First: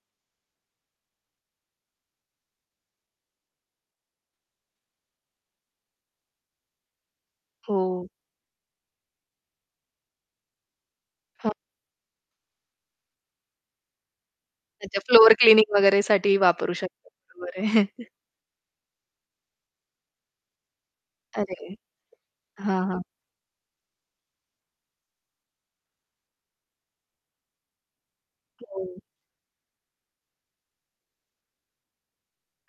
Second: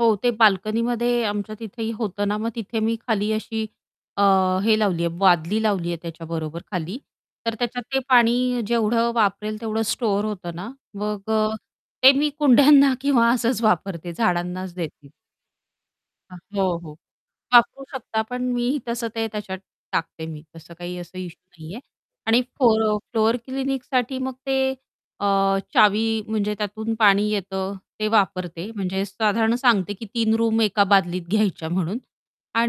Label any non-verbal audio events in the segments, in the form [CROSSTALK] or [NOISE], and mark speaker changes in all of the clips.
Speaker 1: हो, ते बाल्कनीमध्ये आमच्या तिथेही होतं ना मग तिथे मी खाली अशी अ हे लावली आहे, बादली लावली आहे त्याच्याबरोबर खाली. तर त्याच्यात ते
Speaker 2: हो.
Speaker 1: पाणी जेवढं वापरेल, तेवढं स्टोअर होतं ना मग
Speaker 2: हां.
Speaker 1: अ, ते मी कुंड्यांना किंवा असंच वापरते, झाडांनाच
Speaker 2: अच्छा,
Speaker 1: देते.
Speaker 2: फ्लोअर क्लीनिंग वगैरेसाठीही
Speaker 1: हं,
Speaker 2: वापरू
Speaker 1: हो, हो.
Speaker 2: शकतो. बरोबर
Speaker 1: वापरू
Speaker 2: आहे.
Speaker 1: शकता, पण मीही तसं ते त्याच्यात टाकते. मी तसं काही असं इश्यू नाही
Speaker 2: अरे.
Speaker 1: आहे. आणि
Speaker 2: हां,
Speaker 1: फोर
Speaker 2: हां.
Speaker 1: फ्लोअर क्लीनिंगसाठी मग ते अ, चावी म्हणजे त्यातून पाणी येतं ते वापरते
Speaker 2: हो.
Speaker 1: म्हणजे साधारण सांगते की 3 रूम एका बादलीत घ्यायच्या म्हणून.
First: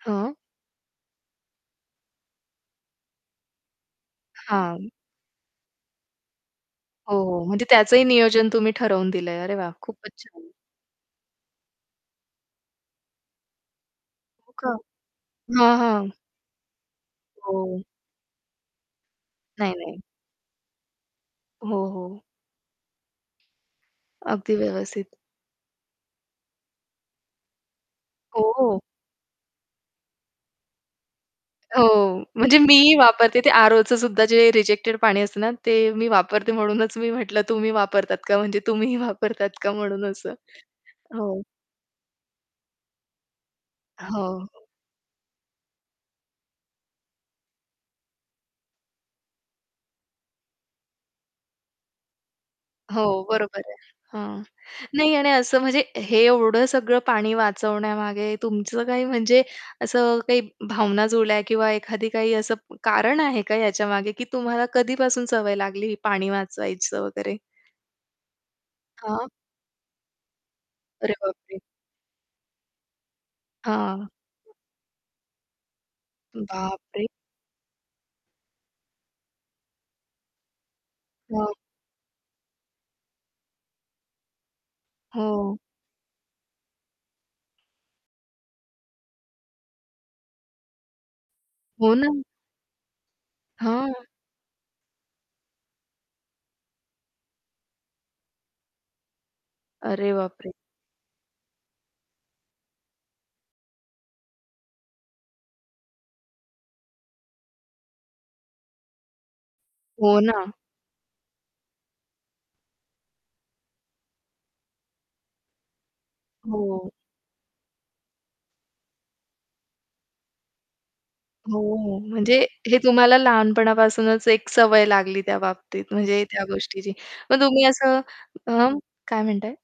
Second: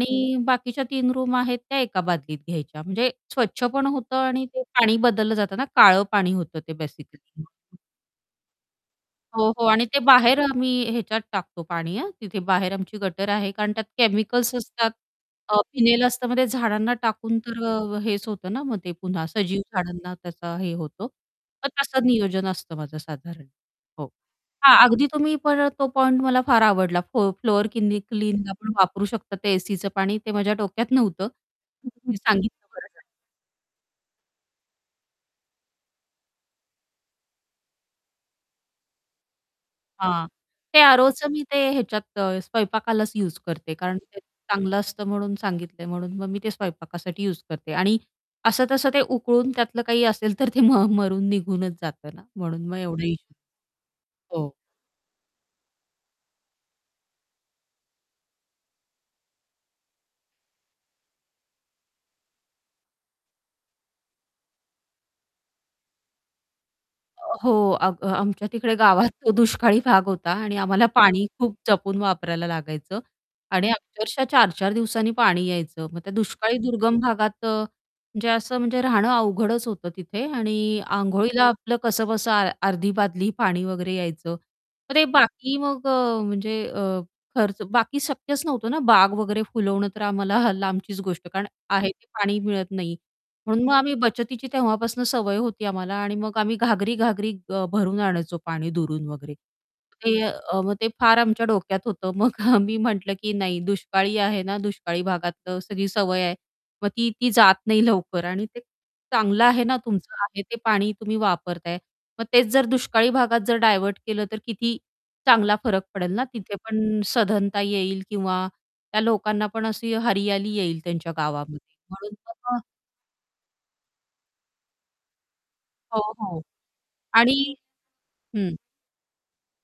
Speaker 2: हां.
Speaker 1: बाकीच्या 3 रूम आहेत त्या एका बादलीत घ्यायच्या म्हणजे स्वच्छ पण होतं आणि ते
Speaker 2: हां.
Speaker 1: पाणी बदललं जातं ना. काळं पाणी होतं ते
Speaker 2: हो,
Speaker 1: बेसिकली
Speaker 2: हो. म्हणजे
Speaker 1: म्हणून.
Speaker 2: त्याचंही नियोजन तुम्ही ठरवून दिलंय.
Speaker 1: हो,
Speaker 2: अरे
Speaker 1: हो.
Speaker 2: वाह!
Speaker 1: आणि ते
Speaker 2: खूपच
Speaker 1: बाहेर
Speaker 2: छान.
Speaker 1: आम्ही ह्याच्यात टाकतो पाणी, हां. तिथे बाहेर आमची गटर आहे कारण त्यात
Speaker 2: हो,
Speaker 1: केमिकल्स
Speaker 2: का.
Speaker 1: असतात अ,
Speaker 2: हां,
Speaker 1: फिनाइल
Speaker 2: हां.
Speaker 1: असतं मग ते झाडांना टाकून तर अ
Speaker 2: हो.
Speaker 1: अ, हेच होतं ना, मग ते पुन्हा सजीव
Speaker 2: नाही, नाही.
Speaker 1: झाडांना त्याचा हे होतो, मग
Speaker 2: हो,
Speaker 1: तसं
Speaker 2: हो.
Speaker 1: नियोजन असतं माझं साधारण. हो.
Speaker 2: अगदी
Speaker 1: हां, अगदी
Speaker 2: व्यवस्थित.
Speaker 1: तुम्ही पर तो पॉइंट मला फार आवडला फोर फ्लोअर क्लीनिंग
Speaker 2: हो,
Speaker 1: आपण
Speaker 2: हो.
Speaker 1: वापरू शकतो ते एसीचं पाणी, ते माझ्या डोक्यात नव्हतं.
Speaker 2: हो,
Speaker 1: तुम्ही
Speaker 2: म्हणजे
Speaker 1: सांगितलं बरं
Speaker 2: मीही
Speaker 1: झालं.
Speaker 2: वापरते ते आरोचं सुद्धा जे रिजेक्टेड पाणी असतं ना ते मी वापरते म्हणूनच मी म्हटलं, तुम्ही वापरतात का म्हणजे तुम्हीही वापरतात का म्हणून
Speaker 1: हां.
Speaker 2: असं?
Speaker 1: ते आरोचं
Speaker 2: हो.
Speaker 1: मी ते ह्याच्यात अ, स्वयंपाकालाच युज करते कारण की ते
Speaker 2: हो.
Speaker 1: चांगलं असतं म्हणून सांगितलंय, म्हणून मग मी ते स्वयंपाकासाठी युज करते आणि असं-तसं ते उकळून त्यातलं काही असेल तर ते म मरून निघूनच जातं ना म्हणून मग एवढं
Speaker 2: हो,
Speaker 1: इश्यू
Speaker 2: बरोबर आहे.
Speaker 1: नाही.
Speaker 2: हां.
Speaker 1: हो.
Speaker 2: नाही आणि असं म्हणजे हे एवढं सगळं पाणी वाचवण्यामागे तुमचं काही म्हणजे असं काही भावना जुळल्या किंवा एखादी काही असं कारण आहे का ह्याच्यामागे, की तुम्हाला कधीपासून सवय लागली ही पाणी वाचवायचं वगैरे?
Speaker 1: अ, हो, आम आमच्या तिकडे गावात
Speaker 2: हां.
Speaker 1: तो दुष्काळी भाग होता. आणि आम्हाला
Speaker 2: अरे
Speaker 1: पाणी खूप
Speaker 2: बापरे!
Speaker 1: जपून वापरायला लागायचं. आणि
Speaker 2: हां.
Speaker 1: अक्षरशः 4-4 दिवसांनी पाणी यायचं. मग त्या दुष्काळी दुर्गम
Speaker 2: बापरे!
Speaker 1: भागात अ, म्हणजे असं म्हणजे राहणं अवघडच होतं तिथे. आणि आंघोळीला
Speaker 2: हां.
Speaker 1: आपलं कसंबसं आ अर्धी बादली पाणी वगैरे यायचं. मग ते
Speaker 2: हां.
Speaker 1: बाकी मग अ, म्हणजे अ, खर्च बाकी शक्यच नव्हतं ना, बाग वगैरे फुलवणं तर आम्हाला [CHUCKLES] लांबचीच गोष्ट, कारण आहे
Speaker 2: हो
Speaker 1: ते
Speaker 2: ना.
Speaker 1: पाणी मिळत नाही. म्हणून मग आम्ही
Speaker 2: हां.
Speaker 1: बचतीची तेव्हापासून सवय होती आम्हाला. आणि मग आम्ही घागरी-घागरी अ, भरून आणायचो पाणी दुरून वगैरे. मग
Speaker 2: अरे
Speaker 1: ते
Speaker 2: बापरे!
Speaker 1: अ, मग ते फार आमच्या डोक्यात होतं मग आम्ही म्हटलं, की नाही दुष्काळी आहे ना, दुष्काळी भागात अ, सगळी सवय आहे. मग ती, ती जात नाही [CHUCKLES] लवकर. आणि ते चांगलं आहे ना
Speaker 2: हो
Speaker 1: तुमचं आहे
Speaker 2: ना.
Speaker 1: ते पाणी तुम्ही वापरताय मग तेच जर दुष्काळी भागात जर डायव्हर्ट केलं तर, किती चांगला फरक पडेल ना तिथे
Speaker 2: हो.
Speaker 1: पण सधनता येईल किंवा त्या लोकांना पण अशी हरियाली येईल त्यांच्या गावामध्ये
Speaker 2: हो.
Speaker 1: म्हणून
Speaker 2: म्हणजे
Speaker 1: मग अ
Speaker 2: हे तुम्हाला लहानपणापासूनच एक सवय लागली त्या बाबतीत
Speaker 1: हो,
Speaker 2: म्हणजे
Speaker 1: हो.
Speaker 2: त्या गोष्टीची.
Speaker 1: आणि
Speaker 2: मग तुम्ही असं
Speaker 1: हं.
Speaker 2: अ काय म्हणताय?